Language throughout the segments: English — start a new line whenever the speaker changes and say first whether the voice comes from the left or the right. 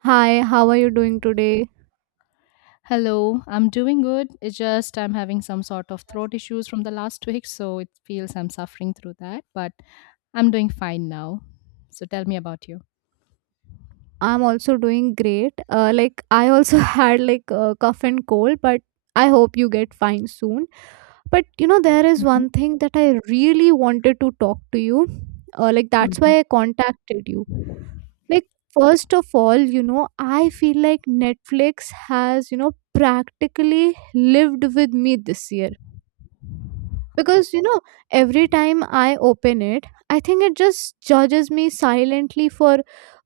right: Hi, how are you doing today?
left: Hello, I'm doing good. It's just I'm having some sort of throat issues from the last week, so it feels I'm suffering through that, but I'm doing fine now. So tell me about you.
right: I'm also doing great. Like I also had like a cough and cold, but I hope you get fine soon. But you know, there is
left: hmm
right: one thing that I really wanted to talk to you. Like that's
left: hmm
right: why I contacted you. Like first of all, you know, I feel like Netflix has you know practically lived with me this year because you know every time I open it, I think it just judges me silently for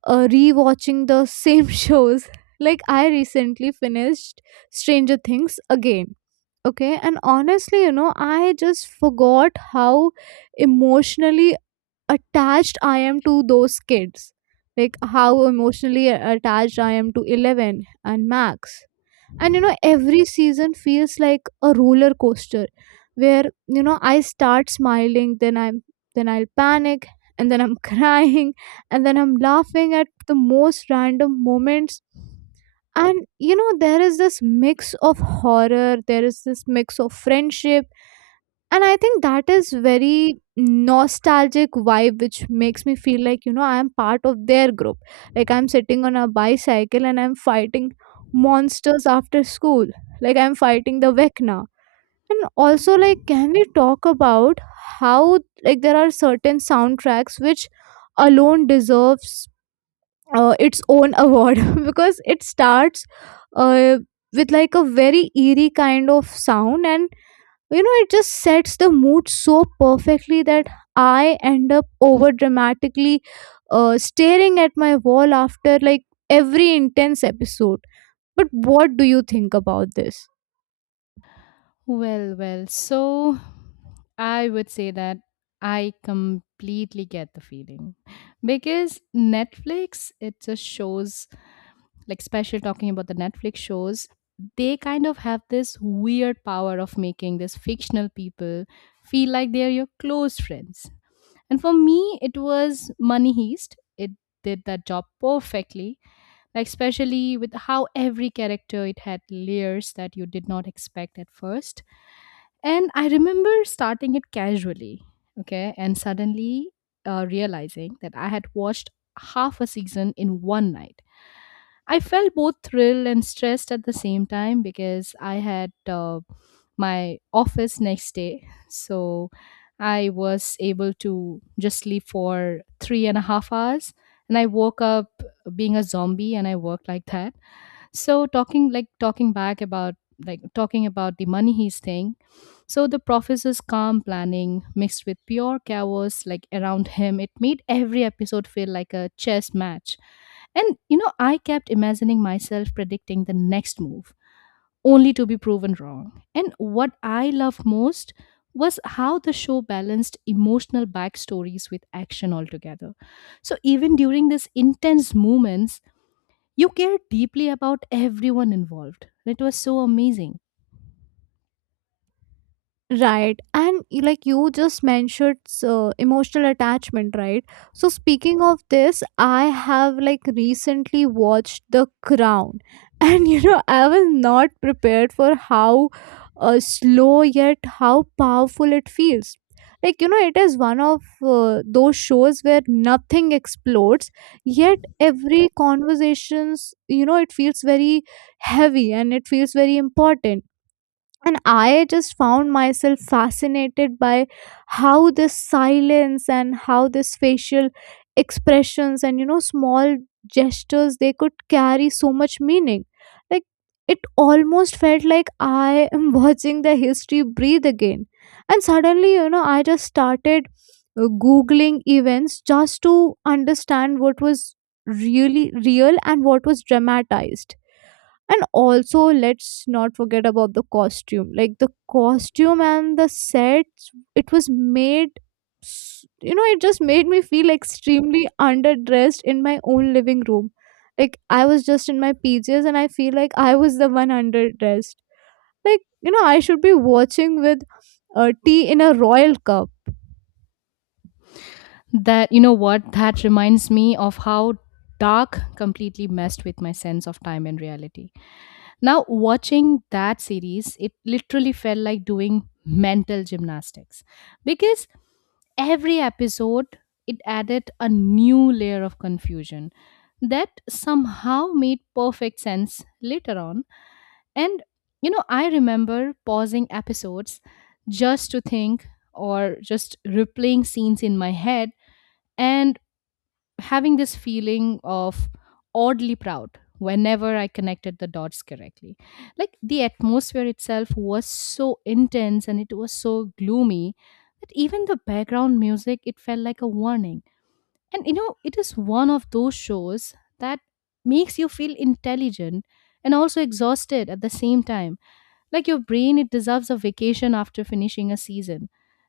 right: rewatching the same shows. Like I recently finished Stranger Things again. Okay, and honestly, you know, I just forgot how emotionally attached I am to those kids. Like how emotionally attached I am to 11 and Max. And you know every season feels like a roller coaster where, you know, I start smiling, then I'm then I'll panic, and then I'm crying, and then I'm laughing at the most random moments. And you know there is this mix of horror, there is this mix of friendship, and I think that is very nostalgic vibe, which makes me feel like, you know, I am part of their group. Like I'm sitting on a bicycle and I'm fighting monsters after school. Like I'm fighting the Vecna. And also, like, can we talk about how, like, there are certain soundtracks which alone deserves its own award because it starts uh, with like a very eerie kind of sound, and you know it just sets the mood so perfectly that I end up over dramatically staring at my wall after like every intense episode. But what do you think about this?
left: well, so I would say that I completely get the feeling because Netflix, it just shows, like, special talking about the Netflix shows, they kind of have this weird power of making these fictional people feel like they're your close friends. And for me, it was Money Heist. It did that job perfectly, like especially with how every character it had layers that you did not expect at first. And I remember starting it casually, okay, and suddenly realizing that I had watched half a season in one night. I felt both thrilled and stressed at the same time because I had my office next day. So I was able to just sleep for 3.5 hours. And I woke up being a zombie and I worked like that. So talking like talking back about like talking about the Money he's staying so the professor's calm planning mixed with pure chaos like around him, it made every episode feel like a chess match. And you know, I kept imagining myself predicting the next move only to be proven wrong. And what I loved most was how the show balanced emotional backstories with action altogether, so even during these intense moments you care deeply about everyone involved. It was so amazing
right: Right. And like you just mentioned emotional attachment, right? So speaking of this, I have like recently watched The Crown. And you know, I was not prepared for how slow yet how powerful it feels. Like you know, it is one of those shows where nothing explodes, yet every conversations, you know, it feels very heavy and it feels very important. And I just found myself fascinated by how this silence and how this facial expressions and, you know, small gestures, they could carry so much meaning. Like it almost felt like I am watching the history breathe again. And suddenly, you know, I just started googling events just to understand what was really real and what was dramatized. And also, let's not forget about the costume. Like the costume and the sets it was made, you know, it just made me feel extremely underdressed in my own living room. Like I was just in my PJs and I feel like I was the one underdressed. Like you know I should be watching with tea in a royal cup.
left: that, you know what, that reminds me of how Dark completely messed with my sense of time and reality. Now watching that series, it literally felt like doing mental gymnastics because every episode it added a new layer of confusion that somehow made perfect sense later on. And you know, I remember pausing episodes just to think or just replaying scenes in my head and having this feeling of oddly proud whenever I connected the dots correctly. Like the atmosphere itself was so intense and it was so gloomy that even the background music, it felt like a warning. And you know, it is one of those shows that makes you feel intelligent and also exhausted at the same time. Like your brain, it deserves a vacation after finishing a season.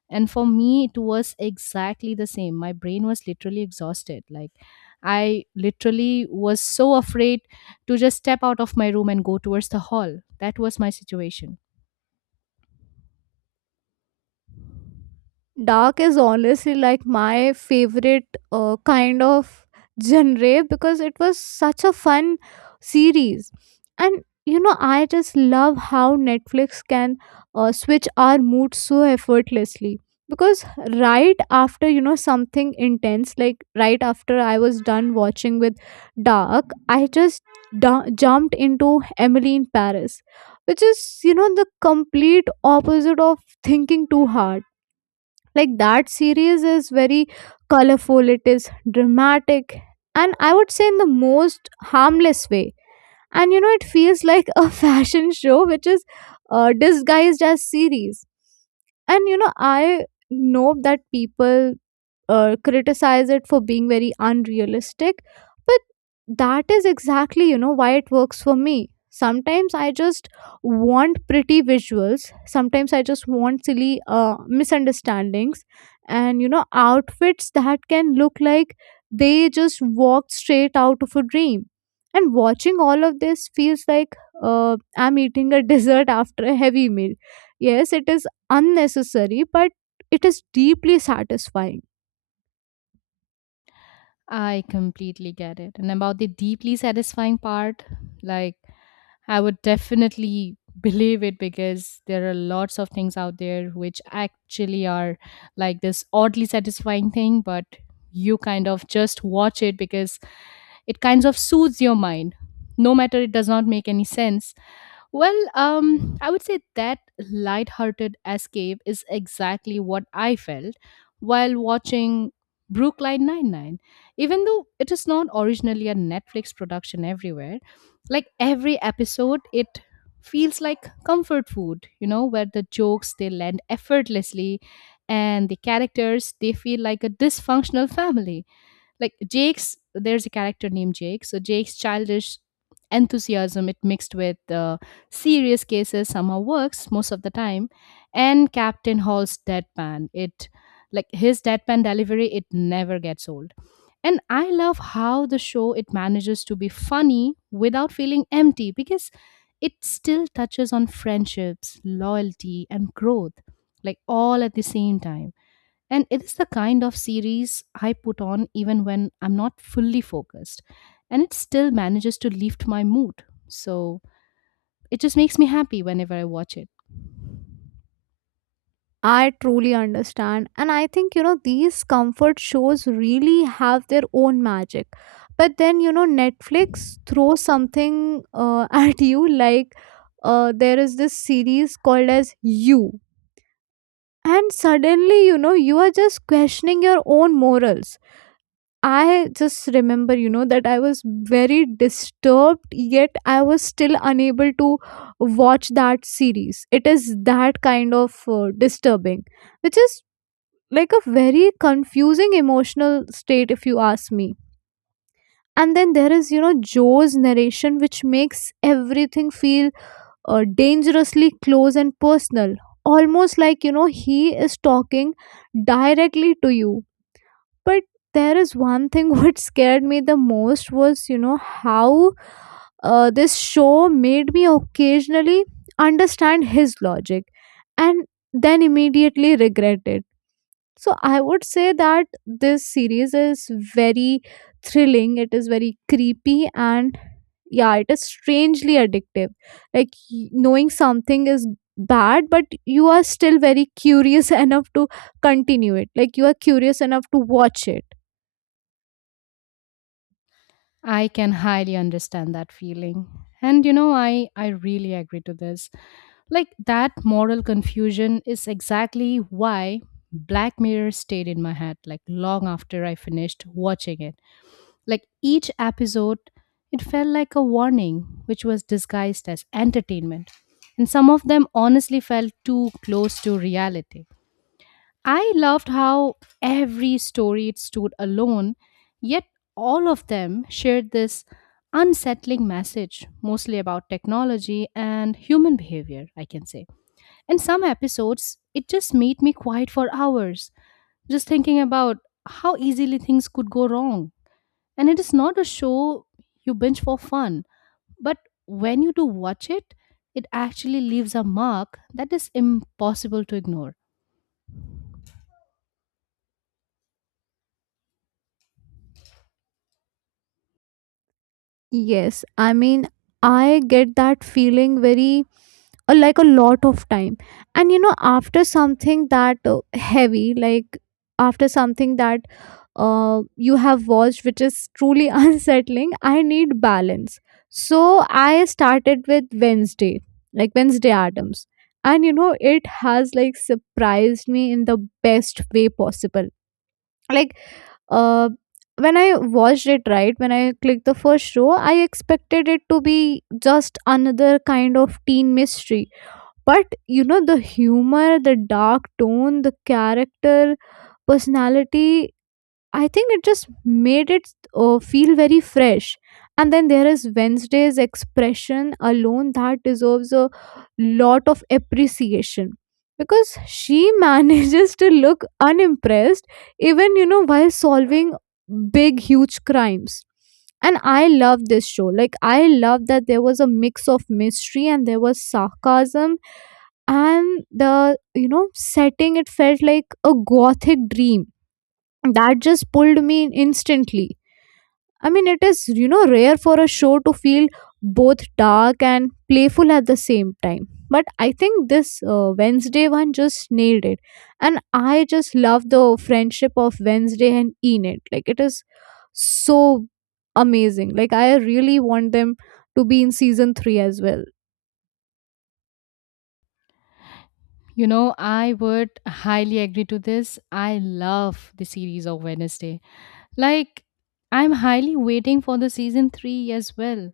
left: And for me it was exactly the same. My brain was literally exhausted. Like, I literally was so afraid to just step out of my room and go towards the hall. That was my situation.
right: Dark is honestly like my favorite kind of genre because it was such a fun series. And you know I just love how Netflix can switch our mood so effortlessly, because right after, you know, something intense, like right after I was done watching with Dark, I just jumped into Emily in Paris, which is, you know, the complete opposite of thinking too hard. Like that series is very colorful, it is dramatic, and I would say in the most harmless way. And you know it feels like a fashion show which is disguised as series. And you know I know that people criticize it for being very unrealistic, but that is exactly, you know, why it works for me. Sometimes I just want pretty visuals, sometimes I just want silly misunderstandings and, you know, outfits that can look like they just walked straight out of a dream. And watching all of this feels like I'm eating a dessert after a heavy meal. Yes, it is unnecessary, but it is deeply satisfying.
left: I completely get it. And about the deeply satisfying part, like, I would definitely believe it because there are lots of things out there which actually are like this oddly satisfying thing, but you kind of just watch it because it kind of soothes your mind. No matter it does not make any sense, well, I would say that light-hearted escape is exactly what I felt while watching Brooklyn Nine-Nine. Even though it is not originally a Netflix production everywhere, like every episode, it feels like comfort food, you know, where the jokes they land effortlessly and the characters they feel like a dysfunctional family. Like Jake's there's a character named Jake. So Jake's childish enthusiasm it mixed with serious cases somehow works most of the time. And Captain Hall's deadpan, it, his deadpan delivery it never gets old. And I love how the show, it manages to be funny without feeling empty because it still touches on friendships, loyalty and growth, like all at the same time. And it is the kind of series I put on even when I'm not fully focused. And it still manages to lift my mood. So it just makes me happy whenever I watch it.
right: I truly understand. And I think, you know, these comfort shows really have their own magic. But then, you know, Netflix throws something at you, like there is this series called as You. And suddenly, you know, you are just questioning your own morals. I just remember, you know, that I was very disturbed, yet I was still unable to watch that series. It is that kind of disturbing, which is like a very confusing emotional state, if you ask me. And then there is, you know, Joe's narration, which makes everything feel dangerously close and personal. Almost like, you know, he is talking directly to you. But there is one thing what scared me the most was, you know, how this show made me occasionally understand his logic and then immediately regret it. So I would say that this series is very thrilling, it is very creepy, and yeah, it is strangely addictive. Like knowing something is bad, but you are still very curious enough to continue it. Like you are curious enough to watch it.
left: I can highly understand that feeling. And you know, I really agree to this. Like that moral confusion is exactly why Black Mirror stayed in my head like long after I finished watching it. Like each episode, it felt like a warning, which was disguised as entertainment. And some of them honestly felt too close to reality. I loved how every story it stood alone, yet all of them shared this unsettling message, mostly about technology and human behavior, I can say. In some episodes, it just made me quiet for hours, just thinking about how easily things could go wrong. And it is not a show you binge for fun, but when you do watch it, it actually leaves a mark that is impossible to ignore.
right: Yes, I mean, I get that feeling very, like a lot of time. And you know, after something that heavy, like after something that you have watched, which is truly unsettling, I need balance. So I started with Wednesday, like Wednesday Adams. And you know, it has like surprised me in the best way possible. Like, uh, when I watched it, right, when I clicked the first row, I expected it to be just another kind of teen mystery. But you know, the humor, the dark tone, the character personality, I think it just made it feel very fresh. And then there is Wednesday's expression alone that deserves a lot of appreciation because she manages to look unimpressed even, you know, while solving big huge crimes. And I love this show. Like I love that there was a mix of mystery and there was sarcasm, and the, you know, setting, it felt like a gothic dream that just pulled me in instantly. I mean, it is, you know, rare for a show to feel both dark and playful at the same time, but I think this Wednesday one just nailed it. And I just love the friendship of Wednesday and Enid. Like it is so amazing. Like I really want them to be in season 3 as well.
left: You know, I would highly agree to this. I love the series of Wednesday. Like, I'm highly waiting for the season 3 as well.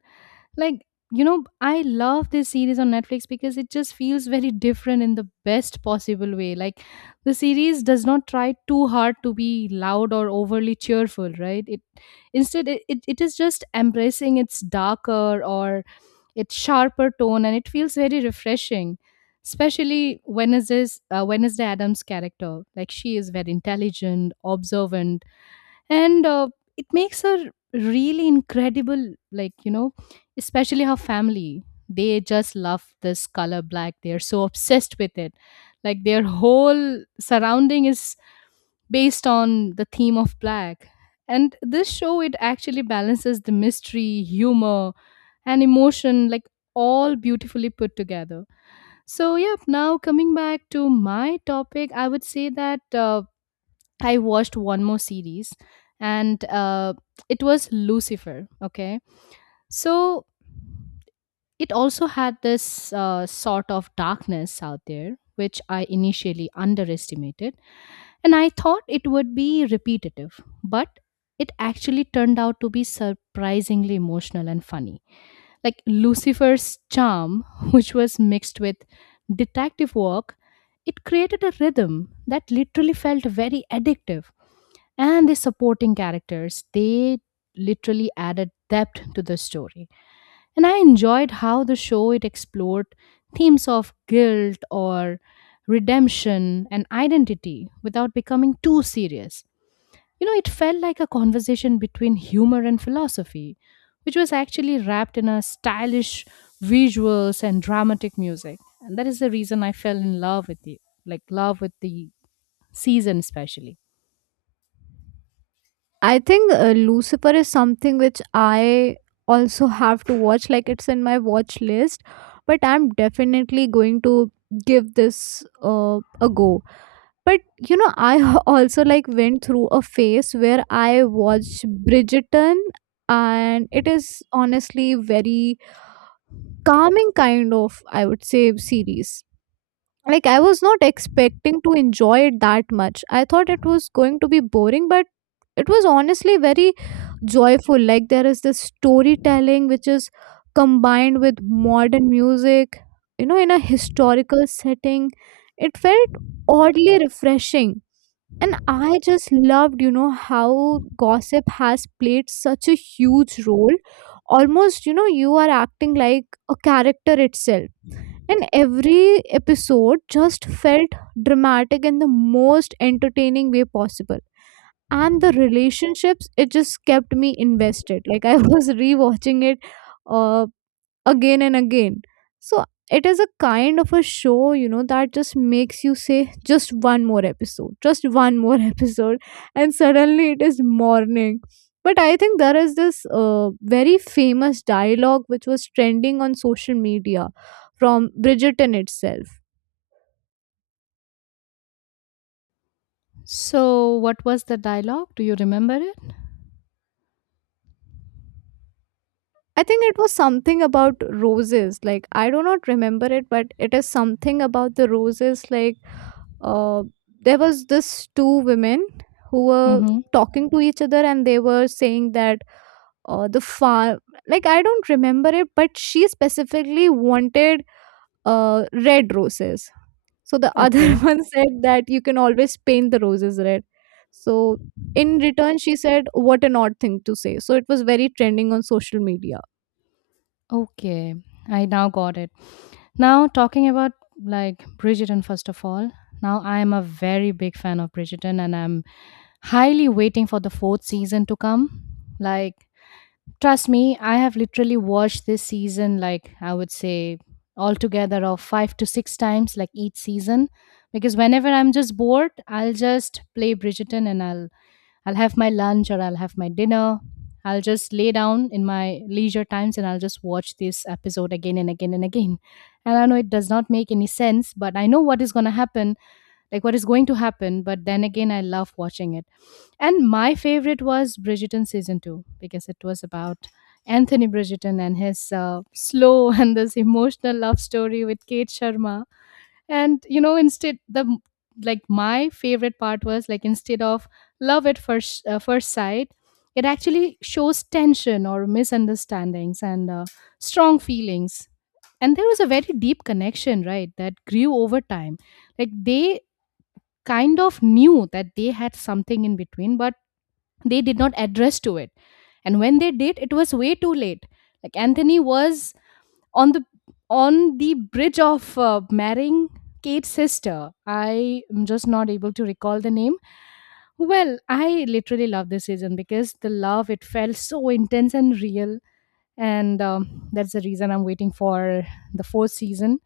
left: Like, you know, I love this series on Netflix because it just feels very different in the best possible way. Like, the series does not try too hard to be loud or overly cheerful, right? It instead, it is just embracing its darker or its sharper tone and it feels very refreshing. Especially when is this Wednesday Adams character, like, she is very intelligent, observant, and it makes her really incredible. Like, you know, especially her family, they just love this color black. They are so obsessed with it. Like, their whole surrounding is based on the theme of black. And this show, it actually balances the mystery, humor and emotion, like all beautifully put together. So yeah, now coming back to my topic, I would say that I watched one more series, and it was Lucifer. Okay. So it also had this sort of darkness out there, which I initially underestimated. And I thought it would be repetitive, but it actually turned out to be surprisingly emotional and funny. Like Lucifer's charm, which was mixed with detective work, it created a rhythm that literally felt very addictive. And the supporting characters, they literally added depth to the story. And I enjoyed how the show, it explored themes of guilt or redemption and identity without becoming too serious. You know, it felt like a conversation between humor and philosophy, which was actually wrapped in a stylish visuals and dramatic music. And that is the reason I fell in love with the, love with the season especially.
right: I think Lucifer is something which I also have to watch. Like it's in my watch list, but I'm definitely going to give this a go. But you know, I also like went through a phase where I watched Bridgerton, and it is honestly very calming kind of, I would say, series. Like I was not expecting to enjoy it that much. I thought it was going to be boring, but it was honestly very joyful. Like there is this storytelling which is combined with modern music, you know, in a historical setting. It felt oddly refreshing. And I just loved, you know, how gossip has played such a huge role, almost, you know, you are acting like a character itself. And every episode just felt dramatic in the most entertaining way possible. And the relationships, it just kept me invested. Like I was rewatching it uh, again and again. So it is a kind of a show, you know, that just makes you say just one more episode, just one more episode, and suddenly it is morning. But I think there is this very famous dialogue which was trending on social media from Bridgerton itself.
left: So, what was the dialogue? Do you remember it?
right: I think it was something about roses. Like I do not remember it, but it is something about the roses. Like uh, there was this two women who were
left: Mm-hmm.
right: talking to each other, and they were saying that the farm. Like I don't remember it, but she specifically wanted red roses. So the other
left: Okay.
right: one said that you can always paint the roses red. So in return, she said, "What an odd thing to say." So it was very trending on social media.
left: Okay. I now got it. Now, talking about like Bridgerton, first of all, now I am a very big fan of Bridgerton and I'm highly waiting for the fourth season to come. Like, trust me, I have literally watched this season, like, I would say altogether of five to six times, like each season. Because whenever I'm just bored, I'll just play Bridgerton and I'll have my lunch or I'll have my dinner. I'll just lay down in my leisure times and I'll just watch this episode again and again and again. And I know it does not make any sense, but I know what is going to happen, like what is going to happen. But then again, I love watching it. And my favorite was Bridgerton season two because it was about Anthony Bridgerton and his slow and this emotional love story with Kate Sharma. And you know, like my favorite part was, like, instead of love at first first sight, it actually shows tension or misunderstandings and strong feelings. And there was a very deep connection, right, that grew over time. Like, they kind of knew that they had something in between, but they did not address to it. And when they did, it was way too late. Like Anthony was on the bridge of marrying Kate's sister. I am just not able to recall the name. Well, I literally love this season because the love it felt so intense and real, and that's the reason I'm waiting for the fourth season.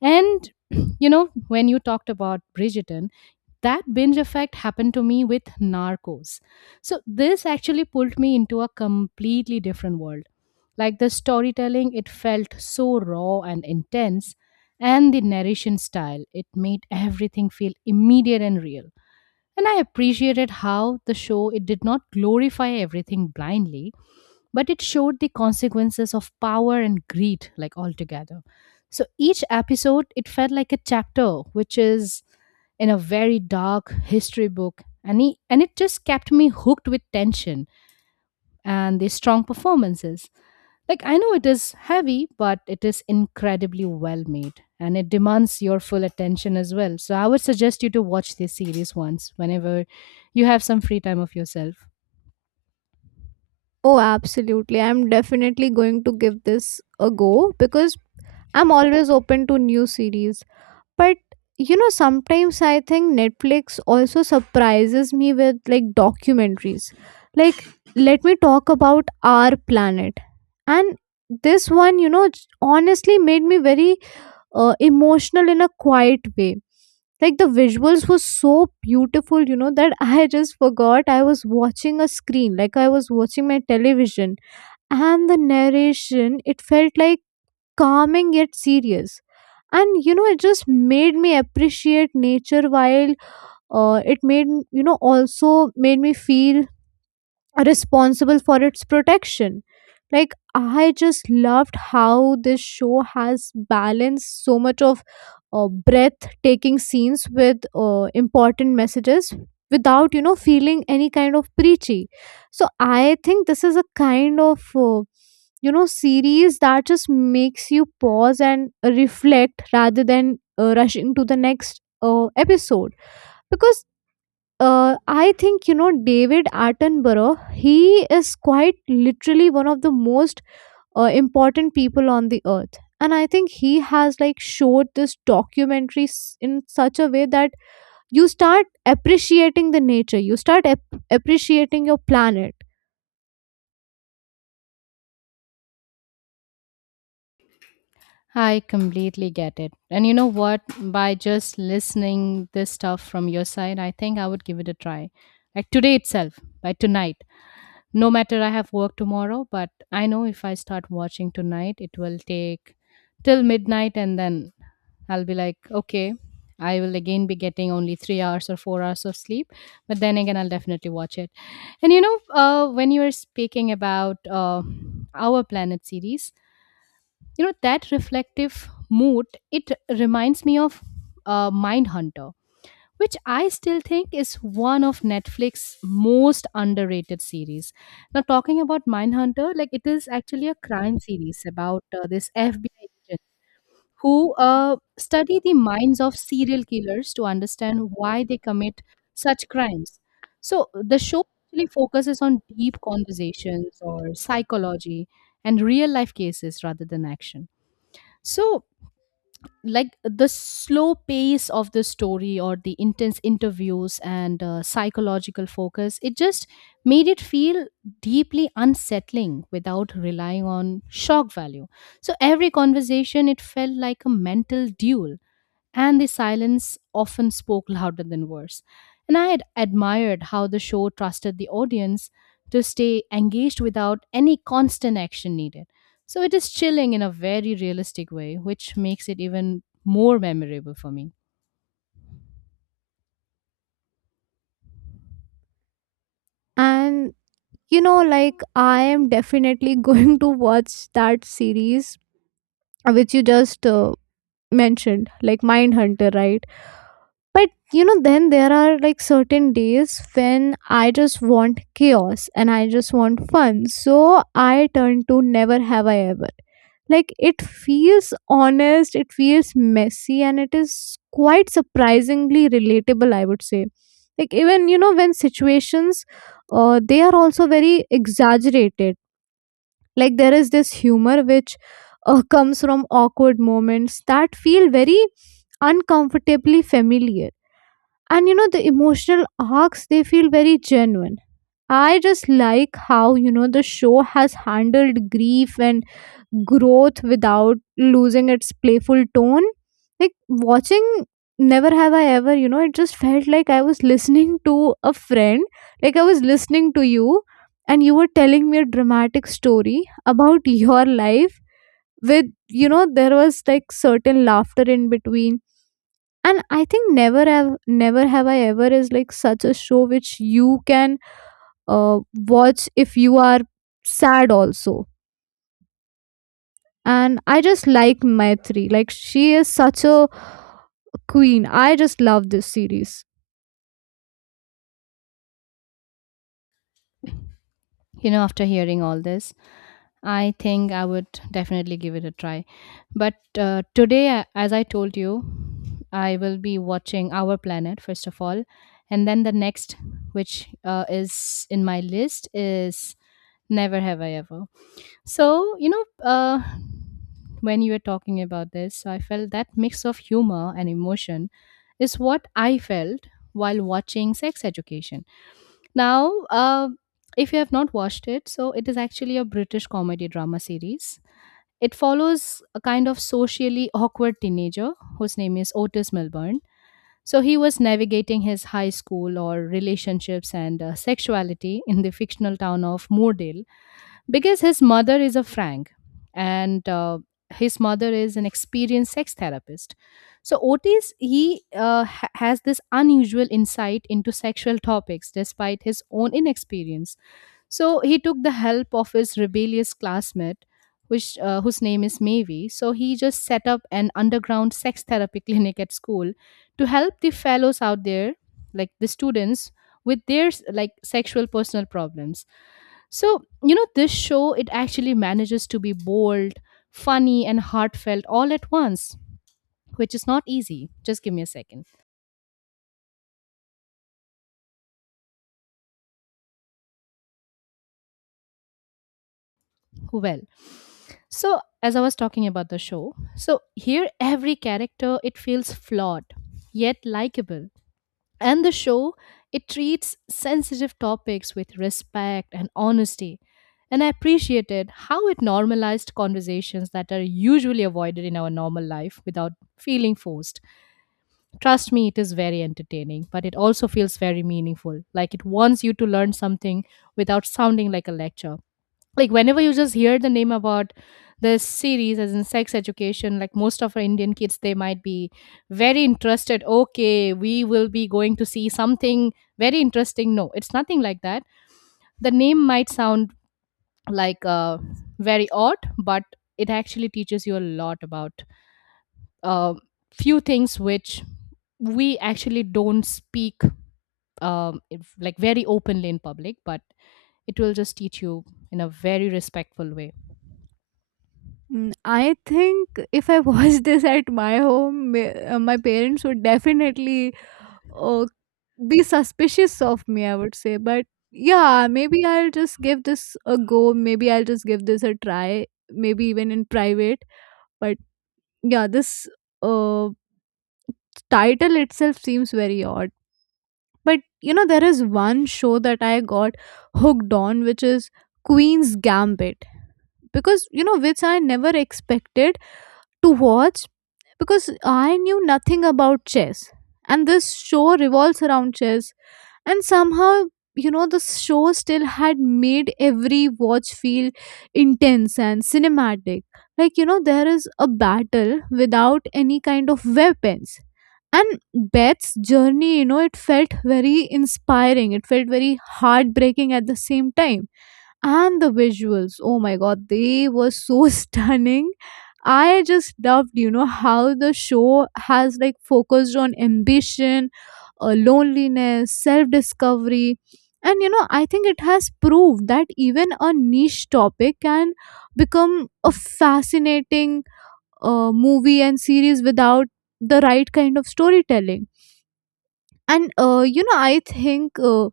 left: And you know, when you talked about Bridgerton, that binge effect happened to me with Narcos. So this actually pulled me into a completely different world. Like the storytelling, it felt so raw and intense, and the narration style, it made everything feel immediate and real. And I appreciated how the show, it did not glorify everything blindly, but it showed the consequences of power and greed, like altogether. So each episode it felt like a chapter which is in a very dark history book. And and it just kept me hooked with tension and the strong performances. Like, I know it is heavy, but it is incredibly well made and it demands your full attention as well. So I would suggest you to watch this series once whenever you have some free time of yourself.
right: Oh, absolutely. I'm definitely going to give this a go because I'm always open to new series. But you know, sometimes I think Netflix also surprises me with like documentaries. Like, let me talk about Our Planet. And this one, you know, honestly made me very emotional in a quiet way. Like, the visuals were so beautiful, you know, that I just forgot I was watching a screen, like I was watching my television. And the narration, it felt like calming yet serious. And you know it just made me appreciate nature while it made, you know, also made me feel responsible for its protection. Like, I just loved how this show has balanced so much of breathtaking scenes with important messages without, you know, feeling any kind of preachy. So, I think this is a kind of, series that just makes you pause and reflect rather than rushing to the next episode because I think you know David Attenborough. He is quite literally one of the most important people on the earth, and I think he has like showed this in such a way that you start appreciating the nature, you start appreciating your planet,
left: I completely get it. And you know what? By just listening this stuff from your side, I think I would give it a try. Like today itself, by tonight. No matter I have work tomorrow, but I know if I start watching tonight, it will take till midnight and then I'll be like, okay, I will again be getting only 3 hours or 4 hours of sleep. But then again, I'll definitely watch it. And when you were speaking about our planet series, you know that reflective mood it reminds me of Mindhunter, which I still think is one of Netflix's most underrated series. Now, talking about Mindhunter, like, it is actually a crime series about this FBI agent who uh, study the minds of serial killers to understand why they commit such crimes. So the show actually focuses on deep conversations or psychology and real life cases rather than action. So like the slow pace of the story or the intense interviews and psychological focus, it just made it feel deeply unsettling without relying on shock value. So every conversation, it felt like a mental duel, and the silence often spoke louder than words. And I had admired how the show trusted the audience to stay engaged without any constant action needed. So it is chilling in a very realistic way, which makes it even more memorable for me.
right: and you know like I am definitely going to watch that series which you just mentioned, like Mindhunter, right? But you know, then there are like certain days when I just want chaos and I just want fun. So I turn to Never Have I Ever. Like it feels honest, it feels messy, and it is quite surprisingly relatable, I would say. Like even you know, when situations they are also very exaggerated. Like there is this humor which comes from awkward moments that feel very uncomfortably familiar. And you know the emotional arcs, they feel very genuine. I just like how you know the show has handled grief and growth without losing its playful tone. Like watching Never Have I Ever, you know, it just felt like I was listening to a friend. Like I was listening to you and you were telling me a dramatic story about your life with, you know, there was like certain laughter in between. And I think Never Have I Ever is like such a show which you can uh, watch if you are sad also. And I just like Maitri, like she is such a queen. I just love this series.
left: You know, after hearing all this, I think I would definitely give it a try. But today, as I told you, I will be watching Our Planet first of all, and then the next, which is in my list, is Never Have I Ever. So when you were talking about this, so I felt that mix of humor and emotion is what I felt while watching Sex Education. Now, if you have not watched it, so it is actually a British comedy drama series. It follows a kind of socially awkward teenager whose name is Otis Milburn. So he was navigating his high school or relationships and sexuality in the fictional town of Moordale, because his mother is a Frank, and his mother is an experienced sex therapist. So Otis, he has this unusual insight into sexual topics despite his own inexperience. So he took the help of his rebellious classmate, whose name is Maeve. So he just set up an underground sex therapy clinic at school to help the fellows out there, like the students, with their like sexual personal problems. So you know, this show, it actually manages to be bold, funny, and heartfelt all at once, which is not easy. Just give me a second. Well. So, as I was talking about the show, so here every character it feels flawed yet likable. And the show, it treats sensitive topics with respect and honesty. And I appreciated how it normalized conversations that are usually avoided in our normal life without feeling forced. Trust me, it is very entertaining, but it also feels very meaningful. Like, it wants you to learn something without sounding like a lecture. Like, whenever you just hear the name about this series, as in Sex Education, like most of our Indian kids, they might be very interested, okay, we will be going to see something very interesting. No, it's nothing like that. The name might sound like very odd, but it actually teaches you a lot about uh, few things which we actually don't speak like very openly in public, but it will just teach you in a very respectful way.
right: Mm, I think if I watched this at my home, my parents would definitely uh, be suspicious of me, I would say. But yeah, maybe I'll just give this a go. Maybe I'll just give this a try, maybe even in private. But yeah, this uh, title itself seems very odd. But you know, there is one show that I got hooked on, which is Queen's Gambit. Because you know, which I never expected to watch because I knew nothing about chess. And this show revolves around chess. And somehow, you know, the show still had made every watch feel intense and cinematic. Like, you know, there is a battle without any kind of weapons. And Beth's journey, you know, it felt very inspiring. It felt very heartbreaking at the same time. And the visuals, oh my god, they were so stunning. I just loved you know how the show has like focused on ambition, loneliness, self discovery. And you know I think it has proved that even a niche topic can become a fascinating movie and series without the right kind of storytelling. And you know I think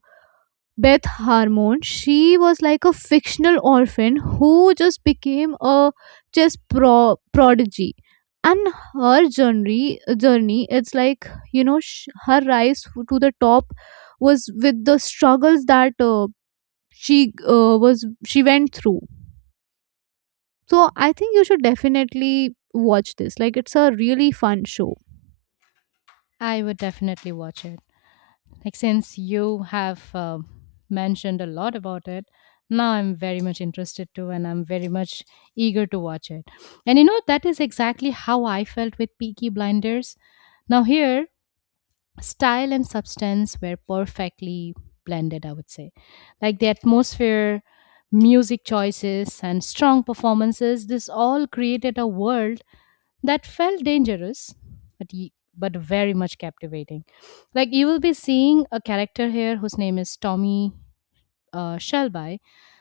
right: Beth Harmon, she was like a fictional orphan who just became a chess prodigy. And her journey, it's like, you know, her rise to the top was with the struggles that she was she went through. So I think you should definitely watch this. Like it's a really fun show.
left: I would definitely watch it. Like, since you have mentioned a lot about it, now I'm very much interested too, and I'm very much eager to watch it. And you know, that is exactly how I felt with Peaky Blinders. Now here, style and substance were perfectly blended, I would say. Like the atmosphere, music choices, and strong performances. This all created a world that felt dangerous but but very much captivating. Like, you will be seeing a character here whose name is Tommy Shelby.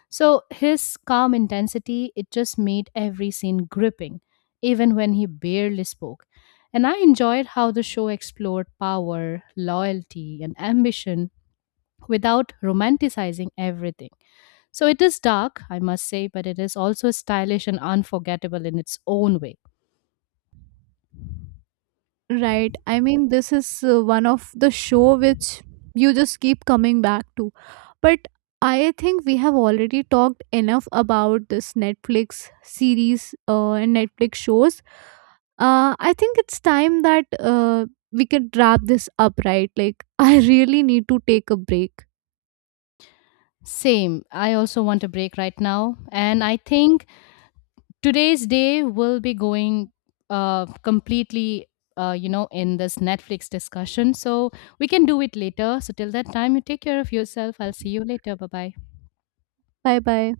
left: So his calm intensity, it just made every scene gripping even when he barely spoke. And I enjoyed how the show explored power, loyalty, and ambition without romanticizing everything. So it is dark, I must say, but it is also stylish and unforgettable in its own way.
right: Right. I mean, this is one of the show which you just keep coming back to. But I think we have already talked enough about this Netflix series and Netflix shows. I think it's time that we can wrap this up, right? Like, I really need to take a break.
left: Same. I also want a break right now. And I think today's day will be going completely, in this Netflix discussion. So we can do it later. So till that time, you take care of yourself. I'll see you later. Bye bye.
right: Bye bye.